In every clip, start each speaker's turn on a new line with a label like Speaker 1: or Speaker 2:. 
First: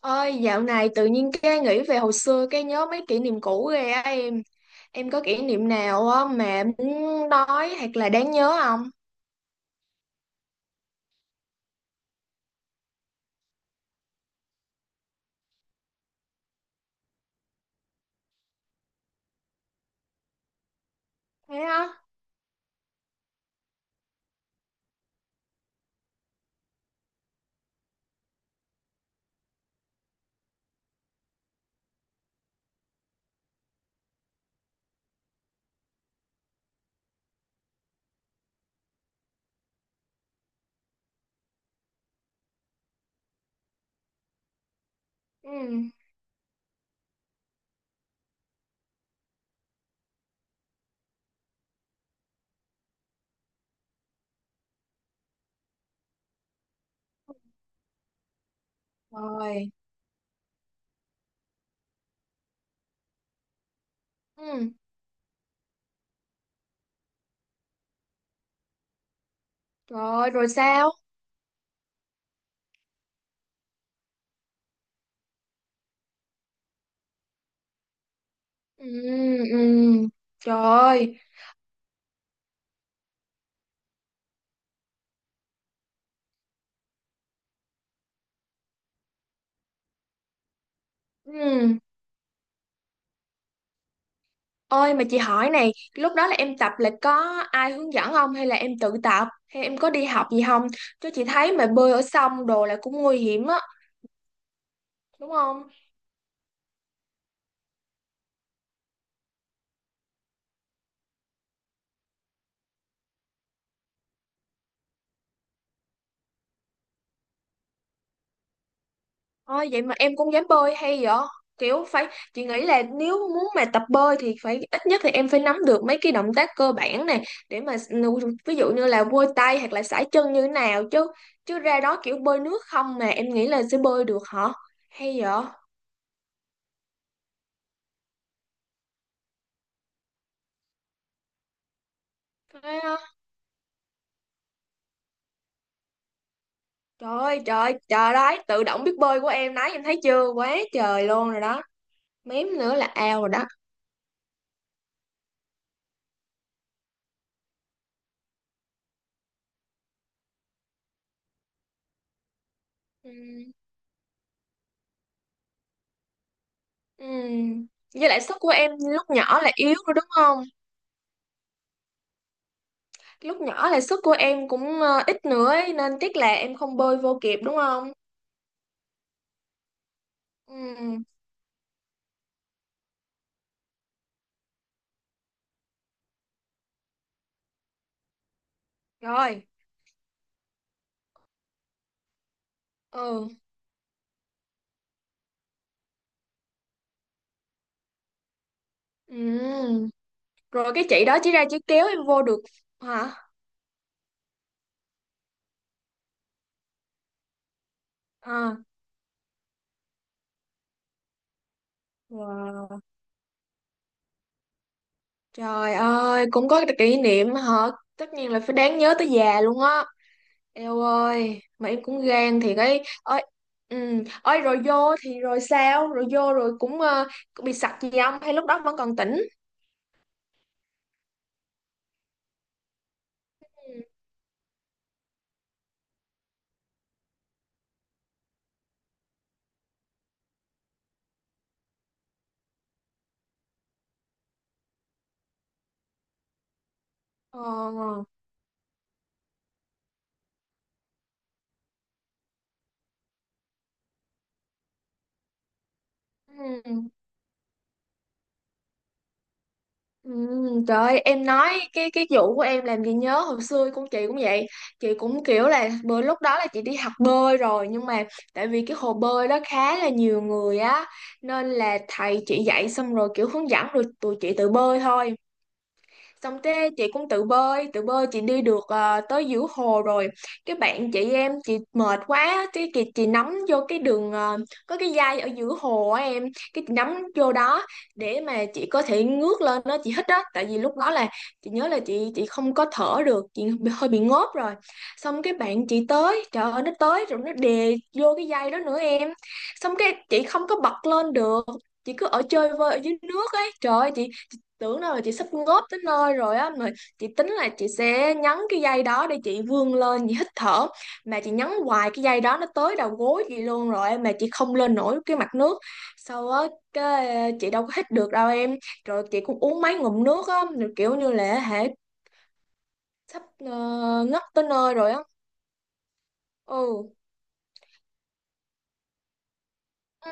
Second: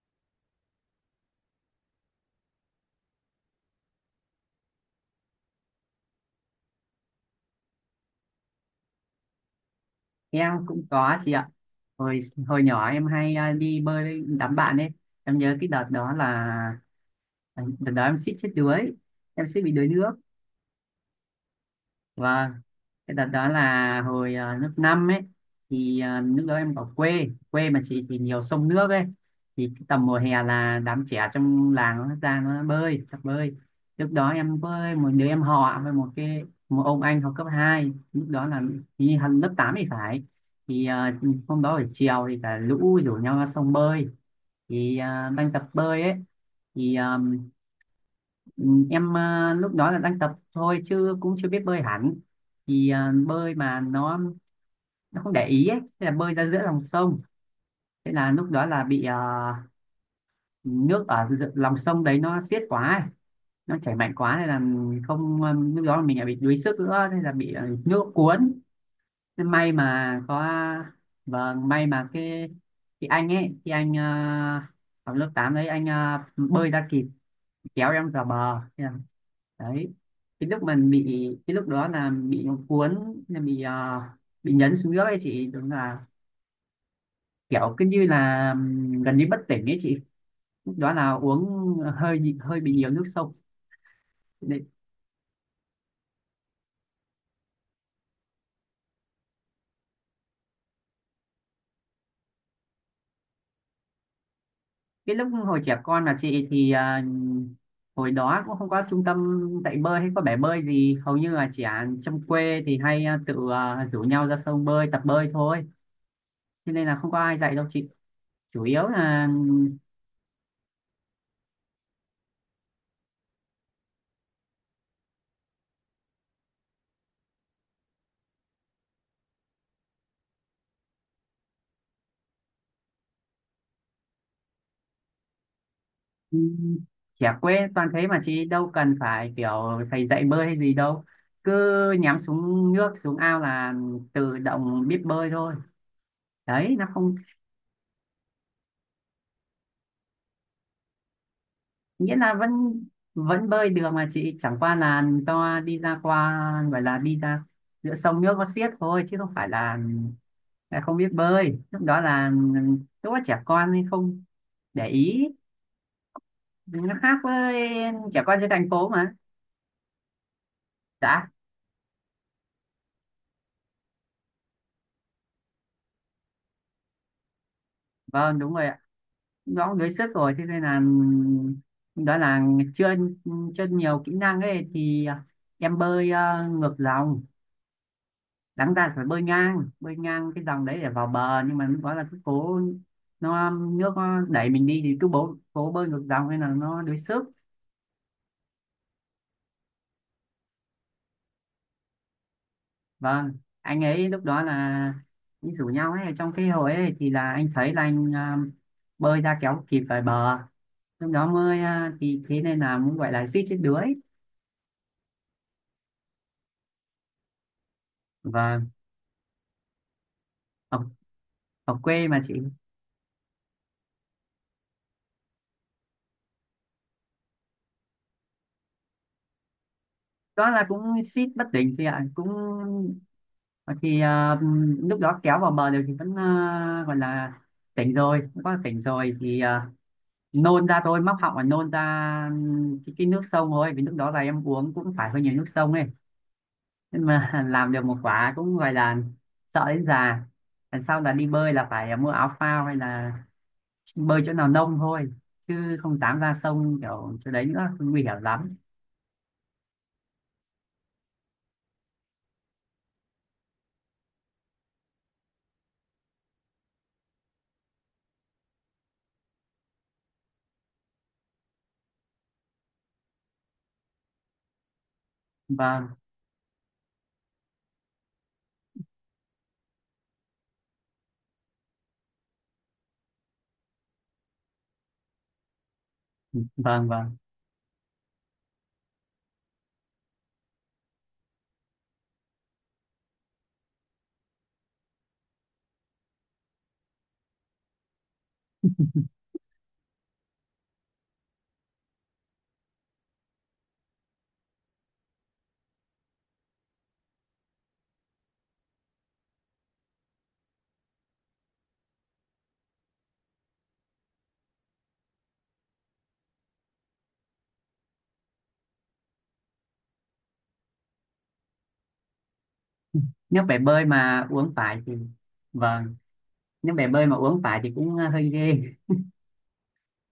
Speaker 1: Ôi, dạo này tự nhiên cái nghĩ về hồi xưa cái nhớ mấy kỷ niệm cũ ghê á em. Em có kỷ niệm nào á mà muốn nói hoặc là đáng nhớ không?
Speaker 2: Em cũng có chị ạ. Hồi hồi nhỏ em hay đi bơi với đám bạn ấy. Em nhớ cái đợt đó là đợt đó em suýt chết đuối. Em suýt bị đuối nước.
Speaker 1: Thế á?
Speaker 2: Và cái đợt đó là hồi lớp 5 ấy, thì lúc đó em ở quê quê mà chị thì nhiều sông nước ấy, thì cái tầm mùa hè là đám trẻ trong làng nó ra nó bơi tập bơi. Lúc đó em với một đứa em họ với một ông anh học cấp 2, lúc đó là đi học lớp 8 thì phải, thì hôm đó buổi chiều thì cả lũ rủ nhau ra sông bơi, thì đang
Speaker 1: Ừ.
Speaker 2: tập bơi ấy thì. Ừ, em lúc đó là đang tập thôi chứ cũng chưa biết bơi hẳn, thì bơi mà nó không để ý ấy, thế là bơi ra giữa lòng sông. Thế là lúc đó là bị
Speaker 1: Rồi.
Speaker 2: nước ở lòng sông đấy nó xiết quá ấy. Nó chảy mạnh quá nên là
Speaker 1: Ừ.
Speaker 2: không lúc đó là mình lại bị đuối sức nữa nên là bị nước cuốn. Thế may mà
Speaker 1: Rồi,
Speaker 2: có,
Speaker 1: rồi sao?
Speaker 2: vâng, may mà cái anh ấy thì anh học lớp 8 đấy, anh bơi ra kịp kéo em vào bờ
Speaker 1: Ừ,
Speaker 2: đấy.
Speaker 1: ừ.
Speaker 2: cái
Speaker 1: Trời
Speaker 2: lúc mình bị
Speaker 1: ơi.
Speaker 2: cái lúc đó là bị nó cuốn, là bị à, bị nhấn xuống nước ấy chị, đúng là kiểu cứ như là gần như bất tỉnh ấy chị. Lúc đó là uống
Speaker 1: Ừ.
Speaker 2: hơi hơi bị nhiều nước sông đấy.
Speaker 1: Ôi mà chị hỏi này, lúc đó là em tập là có ai hướng dẫn không hay là em tự tập hay em có đi học gì không? Chứ chị thấy mà bơi ở sông đồ là cũng nguy hiểm á,
Speaker 2: Cái lúc
Speaker 1: đúng
Speaker 2: hồi
Speaker 1: không?
Speaker 2: trẻ con là chị thì hồi đó cũng không có trung tâm dạy bơi hay có bể bơi gì, hầu như là trẻ trong quê thì hay tự rủ nhau ra sông bơi tập bơi thôi, cho nên là không có ai dạy đâu chị, chủ yếu là.
Speaker 1: Ôi vậy mà em cũng dám bơi hay vậy? Kiểu phải chị nghĩ là nếu muốn mà tập bơi thì phải ít nhất thì em phải nắm được mấy cái động tác cơ bản này để mà ví dụ như là vôi tay hoặc là sải chân như thế nào chứ chứ ra đó kiểu bơi nước không mà em nghĩ là sẽ bơi được hả? Hay vậy?
Speaker 2: Ừ, trẻ quê toàn thế mà chị, đâu cần phải kiểu thầy dạy bơi hay gì đâu, cứ nhắm xuống
Speaker 1: Thế
Speaker 2: nước
Speaker 1: á.
Speaker 2: xuống ao là tự động biết bơi thôi. Đấy nó không
Speaker 1: Trời ơi, trời ơi, trời đấy, tự động biết bơi của em đấy, em thấy chưa? Quá trời luôn rồi đó.
Speaker 2: nghĩa là vẫn
Speaker 1: Mém nữa là ao rồi đó.
Speaker 2: vẫn bơi được mà chị, chẳng qua là do đi ra qua, gọi là đi ra giữa sông nước có xiết thôi, chứ không phải là không biết bơi,
Speaker 1: Ừ.
Speaker 2: lúc đó trẻ con nên không để ý, nó
Speaker 1: Ừ.
Speaker 2: khác với
Speaker 1: Với lại
Speaker 2: trẻ
Speaker 1: sức
Speaker 2: con
Speaker 1: của
Speaker 2: trên thành
Speaker 1: em
Speaker 2: phố
Speaker 1: lúc
Speaker 2: mà.
Speaker 1: nhỏ là yếu rồi đúng không?
Speaker 2: Dạ
Speaker 1: Lúc nhỏ là sức của em cũng ít nữa ấy, nên tiếc là em không bơi vô kịp đúng không?
Speaker 2: vâng, đúng rồi, nó đuối sức rồi thế
Speaker 1: Ừ,
Speaker 2: nên là, đó là chưa chưa nhiều kỹ năng ấy thì em bơi ngược dòng, đáng ra phải bơi
Speaker 1: rồi.
Speaker 2: ngang bơi ngang cái dòng đấy để vào bờ, nhưng mà lúc đó là cứ cố,
Speaker 1: Ừ.
Speaker 2: nó nước nó đẩy mình đi thì cứ cố bơi ngược dòng nên là nó đuối sức.
Speaker 1: Ừ. Rồi cái chị đó chỉ ra chỉ kéo em vô được hả?
Speaker 2: Vâng, anh ấy lúc đó là đi rủ nhau ấy trong cái hồi ấy thì là anh thấy là anh
Speaker 1: À.
Speaker 2: bơi ra kéo kịp về bờ. Lúc đó mới thì thế nên là
Speaker 1: Wow.
Speaker 2: muốn gọi là suýt chết đuối.
Speaker 1: Trời ơi, cũng có cái kỷ niệm hả? Tất nhiên là phải
Speaker 2: Vâng,
Speaker 1: đáng nhớ tới già luôn á. Eo ơi, mà
Speaker 2: ở
Speaker 1: em cũng
Speaker 2: quê mà chị.
Speaker 1: gan thì cái ơi. Ừ. Ôi rồi vô thì rồi sao? Rồi vô rồi cũng bị sặc gì không? Hay lúc đó vẫn còn tỉnh?
Speaker 2: Đó là cũng suýt bất tỉnh chị ạ, cũng
Speaker 1: Ừ.
Speaker 2: thì lúc đó kéo vào bờ được thì vẫn gọi là tỉnh rồi, cũng có tỉnh rồi thì nôn ra thôi, móc họng và nôn ra cái nước sông thôi, vì lúc đó là em uống cũng phải hơi nhiều nước sông ấy, nhưng mà làm được một
Speaker 1: Ờ.
Speaker 2: quả cũng gọi là sợ đến già. Lần sau là đi bơi là phải mua áo phao hay là bơi chỗ nào nông thôi, chứ không dám ra sông
Speaker 1: Ừ.
Speaker 2: kiểu chỗ đấy nữa, nguy hiểm lắm.
Speaker 1: Trời ơi, em nói cái vụ của em làm gì nhớ hồi xưa con chị cũng vậy. Chị cũng kiểu là bữa lúc đó là chị đi học bơi rồi, nhưng mà tại vì cái hồ bơi đó khá là nhiều người á, nên là thầy chị dạy xong rồi kiểu hướng dẫn rồi tụi chị tự bơi thôi.
Speaker 2: Vâng,
Speaker 1: Xong thế chị cũng tự bơi tự bơi, chị đi được tới giữa hồ rồi, cái bạn chị em chị mệt quá, cái chị nắm vô cái đường có cái dây ở giữa hồ á em, cái chị
Speaker 2: vâng,
Speaker 1: nắm
Speaker 2: vâng.
Speaker 1: vô đó để mà chị có thể ngước lên đó chị hít đó, tại vì lúc đó là chị nhớ là chị không có thở được, hơi bị ngốp rồi. Xong cái bạn chị tới, trời ơi, nó tới rồi nó đè vô cái dây đó nữa em, xong cái chị không có bật lên được, chị cứ ở chơi vơi ở dưới nước ấy. Trời ơi, chị tưởng đâu là chị sắp ngốp tới nơi rồi á, mà chị tính là chị sẽ nhấn cái dây đó để chị vươn lên chị hít thở, mà chị nhấn hoài cái dây đó nó tới đầu gối chị luôn rồi em, mà chị không lên nổi cái mặt nước sau á, cái chị đâu có hít được đâu em. Rồi chị cũng uống mấy ngụm nước á, rồi kiểu như là hễ sắp
Speaker 2: Nếu bể bơi
Speaker 1: ngất
Speaker 2: mà
Speaker 1: tới
Speaker 2: uống
Speaker 1: nơi
Speaker 2: phải
Speaker 1: rồi
Speaker 2: thì,
Speaker 1: á.
Speaker 2: vâng, nước bể
Speaker 1: Ừ.
Speaker 2: bơi mà uống phải thì cũng hơi ghê.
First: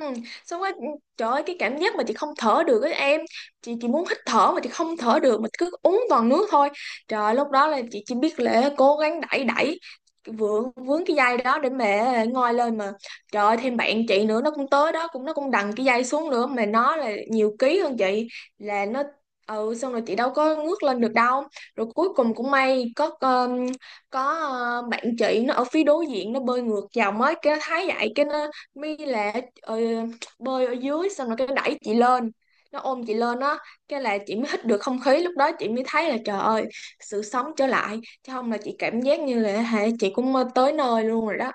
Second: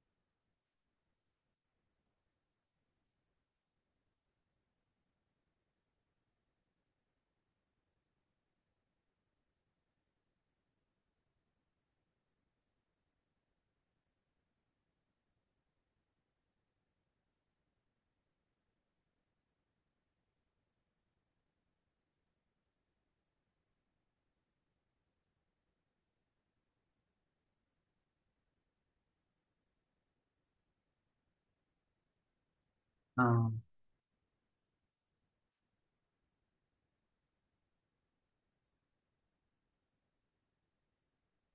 Speaker 1: Ừ. Xong rồi trời ơi, cái cảm giác mà chị không thở được ấy em, chị muốn hít thở mà chị không thở được mà cứ uống toàn nước thôi. Trời ơi, lúc đó là chị chỉ biết là cố gắng đẩy đẩy vướng vướng cái dây đó để mẹ ngoi lên mà. Trời ơi, thêm bạn chị nữa, nó cũng tới đó, cũng nó cũng đằng cái dây xuống nữa, mà nó là nhiều ký hơn chị, là nó. Ừ, xong rồi chị đâu có ngước lên được đâu. Rồi cuối cùng cũng may có bạn chị nó ở phía đối diện nó bơi ngược dòng ấy, cái nó thấy vậy cái nó My là ờ, bơi ở dưới, xong rồi cái đẩy chị lên, nó ôm chị
Speaker 2: Ờ,
Speaker 1: lên á, cái là chị mới hít được không khí. Lúc đó chị mới thấy là trời ơi, sự sống trở lại, chứ không là chị cảm giác như là hả, chị cũng mơ tới nơi luôn rồi đó.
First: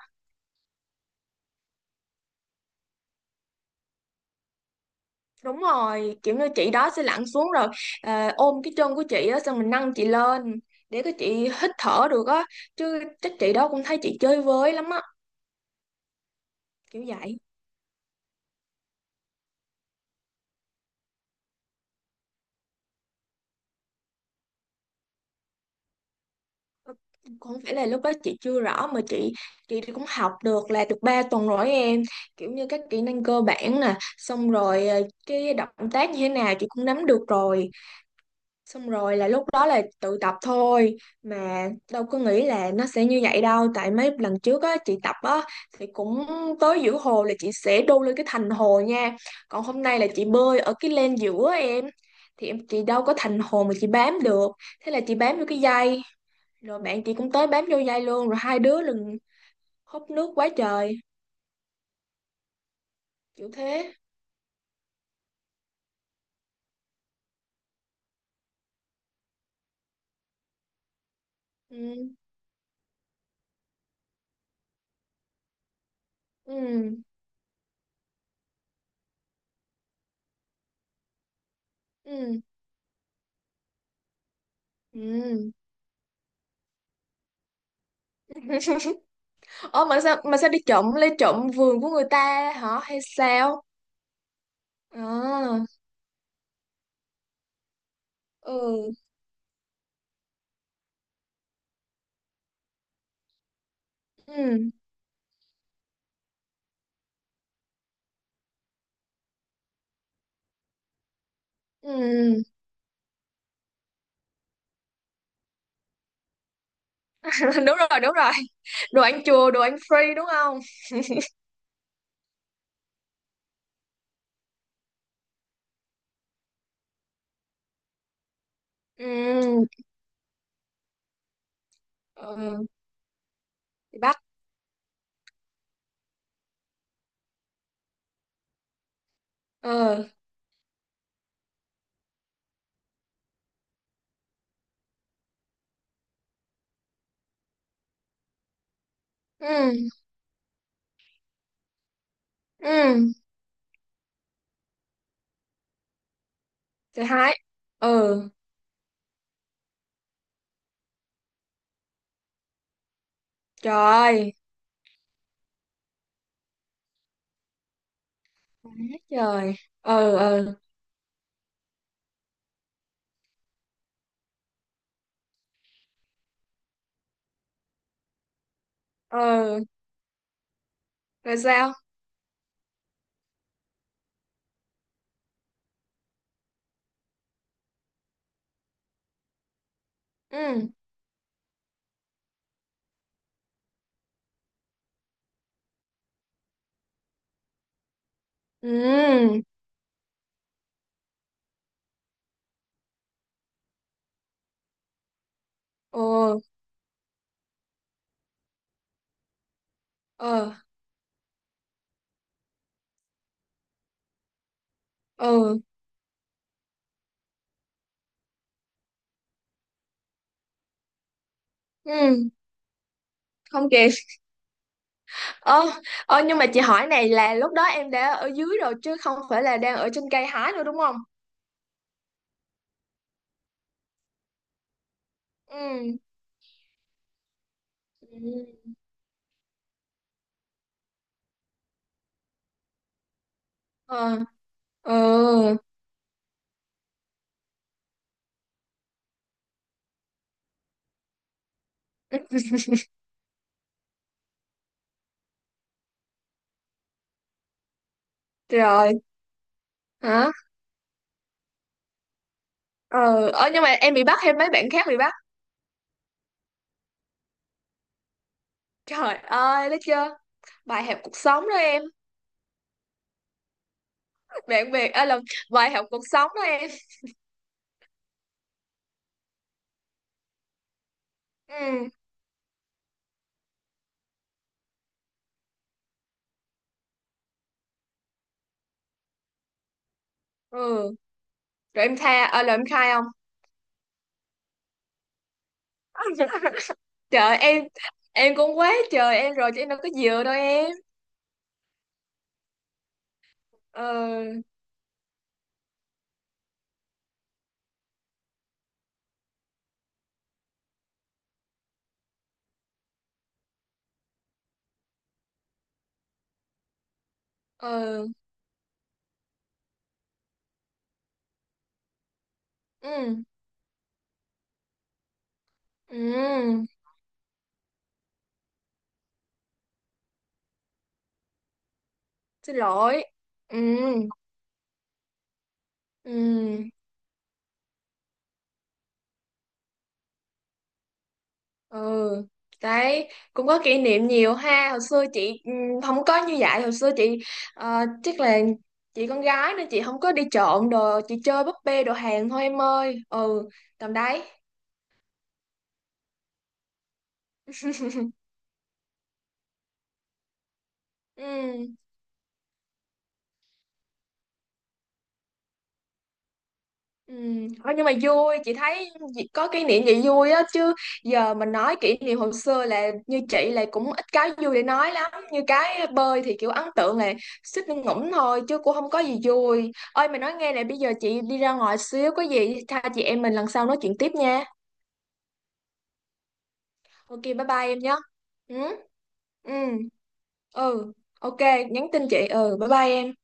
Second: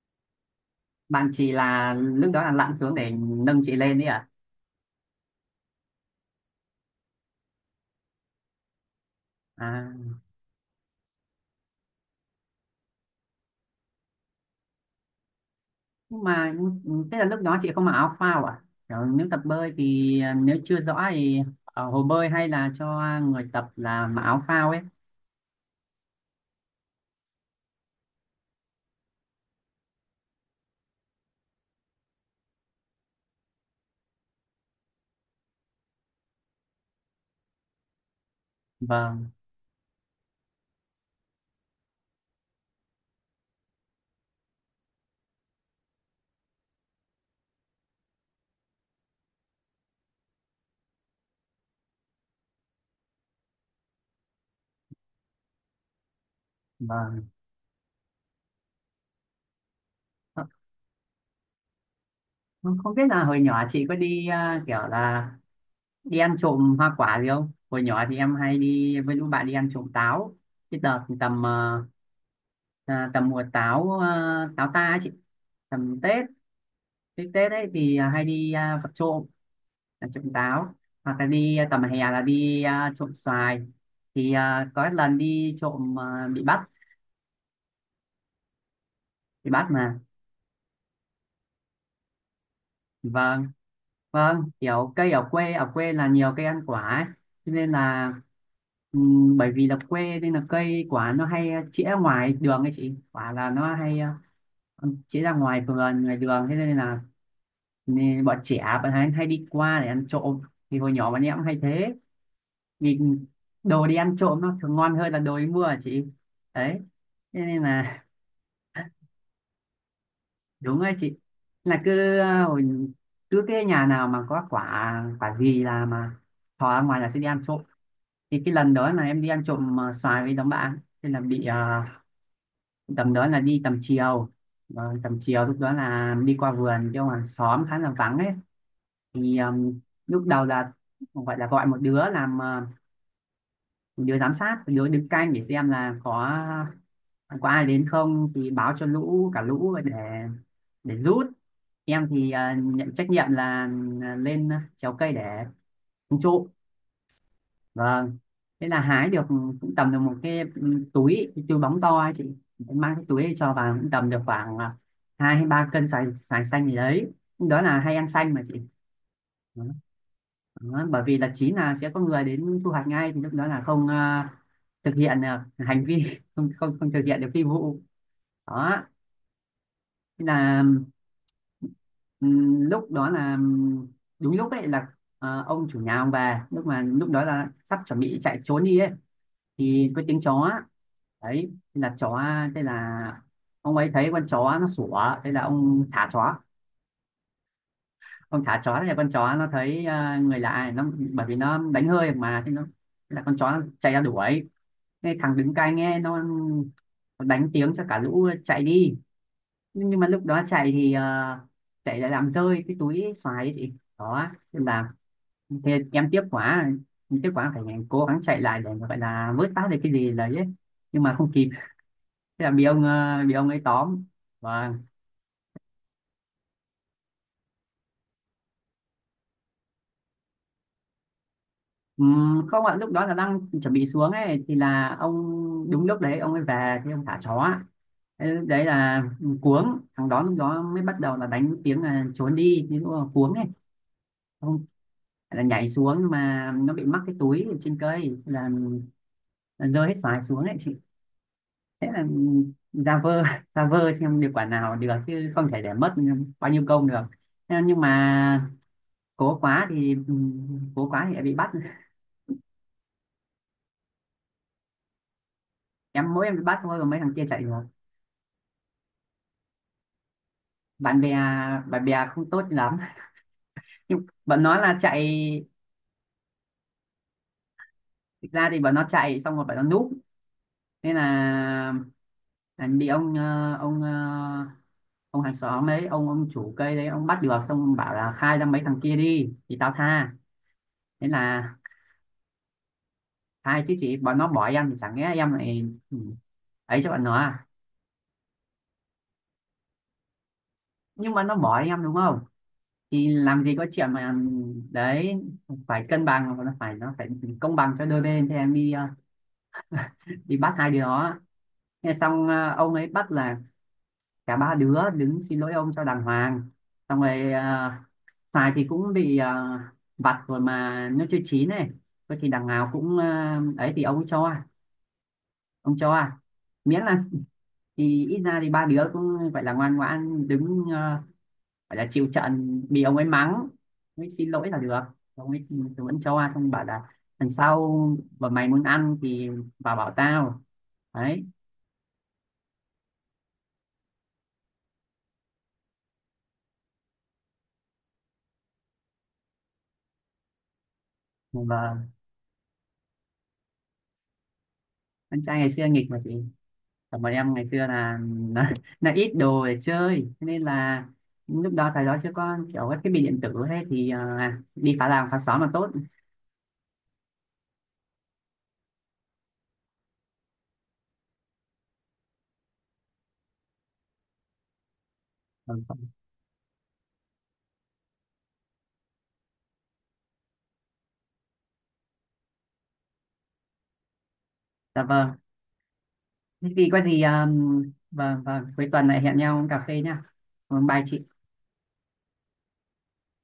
Speaker 2: bạn chị là lúc đó là lặn xuống để nâng chị lên đấy à?
Speaker 1: Đúng rồi, kiểu như chị đó sẽ lặn xuống rồi ôm cái chân của chị á, xong mình
Speaker 2: À,
Speaker 1: nâng chị lên để cái chị hít thở được á, chứ chắc chị đó cũng thấy chị chơi với lắm á
Speaker 2: nhưng mà
Speaker 1: kiểu
Speaker 2: thế là
Speaker 1: vậy.
Speaker 2: lúc đó chị không mặc áo phao à? Kiểu nếu tập bơi thì nếu chưa rõ thì ở hồ bơi hay là cho người tập là mặc áo phao ấy.
Speaker 1: Không phải là lúc đó chị chưa rõ mà chị thì cũng học được là được 3 tuần rồi em, kiểu như các kỹ năng cơ bản nè, xong rồi cái động tác như thế nào chị cũng nắm được rồi, xong rồi là
Speaker 2: Vâng,
Speaker 1: lúc đó là tự tập thôi, mà đâu có nghĩ là nó sẽ như vậy đâu. Tại mấy lần trước á chị tập á thì cũng tới giữa hồ là chị sẽ đu lên cái thành hồ nha, còn hôm nay là chị bơi ở cái len giữa á em, thì em chị đâu có thành hồ mà chị bám được, thế là chị bám vô cái dây, rồi bạn chị
Speaker 2: vâng.
Speaker 1: cũng tới bám vô dây luôn, rồi hai đứa lần húp nước
Speaker 2: Ờ,
Speaker 1: quá trời
Speaker 2: Không không biết là hồi
Speaker 1: kiểu
Speaker 2: nhỏ chị
Speaker 1: thế.
Speaker 2: có đi kiểu là đi ăn trộm hoa quả gì không? Hồi nhỏ thì em hay đi với lũ bạn đi ăn trộm táo. Cái đợt tầm
Speaker 1: Ừ.
Speaker 2: tầm mùa táo, táo ta ấy chị, tầm Tết,
Speaker 1: Ừ.
Speaker 2: cái Tết ấy thì hay đi vặt trộm, trộm táo, hoặc là đi tầm hè là
Speaker 1: Ừ.
Speaker 2: đi trộm xoài, thì có một lần
Speaker 1: Ừ.
Speaker 2: đi trộm bị bắt
Speaker 1: Ơ
Speaker 2: mà,
Speaker 1: mà sao đi trộm lấy trộm vườn của người ta hả hay
Speaker 2: vâng,
Speaker 1: sao?
Speaker 2: vâng, kiểu cây ở quê
Speaker 1: À.
Speaker 2: ở quê là nhiều cây ăn quả ấy. Cho nên là
Speaker 1: Ừ.
Speaker 2: bởi vì là quê nên là cây quả nó hay chĩa ngoài đường ấy chị, quả là nó hay
Speaker 1: Ừ.
Speaker 2: chĩa ra ngoài vườn ngoài đường, thế nên là nên bọn trẻ bạn hay đi qua để ăn trộm, thì hồi nhỏ bọn em cũng hay thế.
Speaker 1: Ừ.
Speaker 2: Nhìn đồ đi ăn trộm nó thường ngon hơn là đồ đi mua hả chị? Đấy thế nên
Speaker 1: Đúng rồi,
Speaker 2: là
Speaker 1: đúng rồi. Đồ ăn chùa, đồ ăn free, đúng không?
Speaker 2: đúng rồi chị, là cứ hồi, cứ cái nhà nào mà có quả quả gì là mà thò ra ngoài là sẽ đi ăn trộm. Thì cái lần đó là em đi ăn
Speaker 1: Ừ.
Speaker 2: trộm xoài với đám bạn thế là bị
Speaker 1: Ừ.
Speaker 2: tầm đó là đi tầm
Speaker 1: Đi bắt.
Speaker 2: chiều, vâng, tầm chiều lúc đó là đi qua vườn chỗ hàng xóm khá là vắng ấy, thì
Speaker 1: Ừ.
Speaker 2: lúc đầu là gọi một đứa làm một đứa giám sát, một đứa đứng canh để xem là có ờ, có ai đến không thì báo cho cả lũ
Speaker 1: Ừ.
Speaker 2: để rút. Em thì nhận trách
Speaker 1: Ừ.
Speaker 2: nhiệm là lên trèo cây để hái trộm.
Speaker 1: Thứ hai.
Speaker 2: Vâng,
Speaker 1: Ừ.
Speaker 2: thế là hái được cũng tầm được một cái, cái túi bóng to ấy chị. Em mang cái túi ấy cho vào cũng tầm được
Speaker 1: Trời.
Speaker 2: khoảng 2 hay 3 cân xoài xoài xanh gì đấy, đó là hay ăn xanh mà chị.
Speaker 1: Quá trời.
Speaker 2: Vâng.
Speaker 1: Ừ. Ừ.
Speaker 2: Đó, bởi vì là chín là sẽ có người đến thu hoạch ngay, thì lúc đó là không thực hiện được hành vi. không không không thực hiện được phi vụ đó.
Speaker 1: Ừ.
Speaker 2: Thế là
Speaker 1: Rồi sao?
Speaker 2: lúc đó là đúng lúc ấy là ông chủ nhà ông về, lúc đó là sắp chuẩn bị chạy trốn đi ấy thì có tiếng chó
Speaker 1: Ừ.
Speaker 2: đấy. Thế là chó, thế là ông ấy thấy con chó nó sủa thế là ông thả chó, con thả chó thì con chó
Speaker 1: Ừ.
Speaker 2: nó thấy người lạ, nó bởi vì nó đánh hơi mà thế nó, thế là con chó nó chạy ra đuổi. Thế thằng đứng cai nghe
Speaker 1: Ờ.
Speaker 2: nó đánh tiếng cho cả lũ chạy đi, nhưng mà lúc đó
Speaker 1: Ờ.
Speaker 2: chạy thì chạy lại làm rơi cái túi xoài ấy chị, đó nên là
Speaker 1: Ừ.
Speaker 2: thế em tiếc quá phải cố gắng chạy lại để mà gọi là vớt phát được cái gì đấy ấy, nhưng mà không kịp,
Speaker 1: Ừ.
Speaker 2: thế là bị ông ấy
Speaker 1: Không kịp.
Speaker 2: tóm và.
Speaker 1: Ơ, ơ, nhưng mà chị hỏi này là lúc đó em đã ở dưới rồi, chứ không phải là đang ở trên cây hái nữa, đúng không?
Speaker 2: Không ạ, lúc đó là đang chuẩn bị xuống ấy thì là ông, đúng
Speaker 1: Ừ.
Speaker 2: lúc đấy ông ấy về thì ông thả chó ạ. Thế lúc đấy
Speaker 1: Ừ.
Speaker 2: là cuống, thằng đó lúc đó mới bắt đầu là đánh tiếng là trốn đi nhưng mà cuống ấy,
Speaker 1: Ờ.
Speaker 2: ông
Speaker 1: Ờ.
Speaker 2: là nhảy xuống nhưng mà nó bị mắc cái túi ở trên cây là rơi hết xoài xuống ấy chị, thế là
Speaker 1: Ừ.
Speaker 2: ra vơ ra vơ xem được quả nào được chứ không thể để mất bao nhiêu công được. Thế nhưng mà
Speaker 1: Rồi.
Speaker 2: cố quá thì
Speaker 1: Hả?
Speaker 2: cố quá thì lại bị bắt.
Speaker 1: Ờ, ờ, nhưng mà em bị bắt hay mấy bạn khác bị bắt?
Speaker 2: Em mỗi em bị bắt thôi còn mấy thằng kia chạy rồi,
Speaker 1: Trời ơi, thấy chưa? Bài học
Speaker 2: bạn bè
Speaker 1: cuộc sống đó em.
Speaker 2: bạn bè không tốt lắm, nhưng bọn nó
Speaker 1: Bạn
Speaker 2: là
Speaker 1: bè là
Speaker 2: chạy,
Speaker 1: bài học cuộc sống đó em.
Speaker 2: thực ra thì bọn nó chạy xong rồi bọn nó núp nên là
Speaker 1: Ừ.
Speaker 2: là bị ông hàng xóm ấy, ông chủ cây đấy ông bắt được, xong bảo là khai ra mấy thằng kia đi thì tao tha,
Speaker 1: Ừ.
Speaker 2: nên là
Speaker 1: Rồi em tha là em khai không?
Speaker 2: khai chứ chị, bọn nó bỏ em thì chẳng lẽ em lại ừ, ấy cho bọn nó
Speaker 1: Trời
Speaker 2: à,
Speaker 1: em cũng quá trời em rồi, chứ em đâu có dừa đâu em.
Speaker 2: nhưng mà nó bỏ em đúng không thì làm gì có chuyện mà
Speaker 1: Ờ.
Speaker 2: đấy, phải cân bằng nó phải công bằng cho đôi bên. Thì em đi đi bắt hai đứa đó. Nghe xong ông ấy bắt là cả ba đứa đứng xin lỗi ông cho đàng hoàng, xong rồi
Speaker 1: Ờ.
Speaker 2: xoài thì cũng bị vặt rồi mà nó chưa chín này, thôi thì đằng nào cũng
Speaker 1: Ừ.
Speaker 2: ấy thì ông ấy cho, ông cho
Speaker 1: Ừ.
Speaker 2: miễn là, thì ít ra thì ba đứa cũng gọi là ngoan ngoãn đứng gọi là chịu
Speaker 1: Xin
Speaker 2: trận bị ông
Speaker 1: lỗi.
Speaker 2: ấy mắng
Speaker 1: Ừ.
Speaker 2: mới xin lỗi là được. Ông ấy thì vẫn cho xong bảo
Speaker 1: Ừ.
Speaker 2: là lần sau mà mày muốn ăn thì vào bảo tao đấy.
Speaker 1: Ừ. Đấy, cũng có kỷ niệm nhiều ha hồi xưa. Chị không có như vậy hồi xưa. Chị chắc là chị con gái, nên chị không có đi trộm đồ, chị chơi búp bê
Speaker 2: Và
Speaker 1: đồ hàng thôi em ơi. Ừ, tầm đấy.
Speaker 2: anh trai ngày xưa nghịch mà chị. Còn bọn em ngày xưa là ít đồ để chơi. Thế nên là lúc đó
Speaker 1: Ừ.
Speaker 2: thời đó chưa có kiểu các thiết bị điện tử thế thì đi phá làng phá xóm là tốt.
Speaker 1: Ừ. Thôi, nhưng mà vui, chị thấy chị có kỷ niệm vậy vui á chứ. Giờ mình nói kỷ niệm hồi xưa là như chị là cũng ít cái vui để nói lắm, như
Speaker 2: Vâng, vâng.
Speaker 1: cái bơi thì kiểu ấn tượng là suýt ngủm ngủm thôi chứ cũng không có gì vui. Ơi mày, nói nghe nè, bây giờ chị đi ra ngoài xíu, có gì tha chị em mình lần sau nói chuyện tiếp nha.
Speaker 2: Dạ vâng, thế thì có gì
Speaker 1: OK, bye bye em nhé.
Speaker 2: vâng, vâng,
Speaker 1: Ừ.
Speaker 2: cuối tuần lại hẹn nhau uống
Speaker 1: Ừ.
Speaker 2: cà phê nha. Vâng, bye
Speaker 1: Ừ.
Speaker 2: chị.
Speaker 1: OK, nhắn tin chị. Ừ, bye bye em.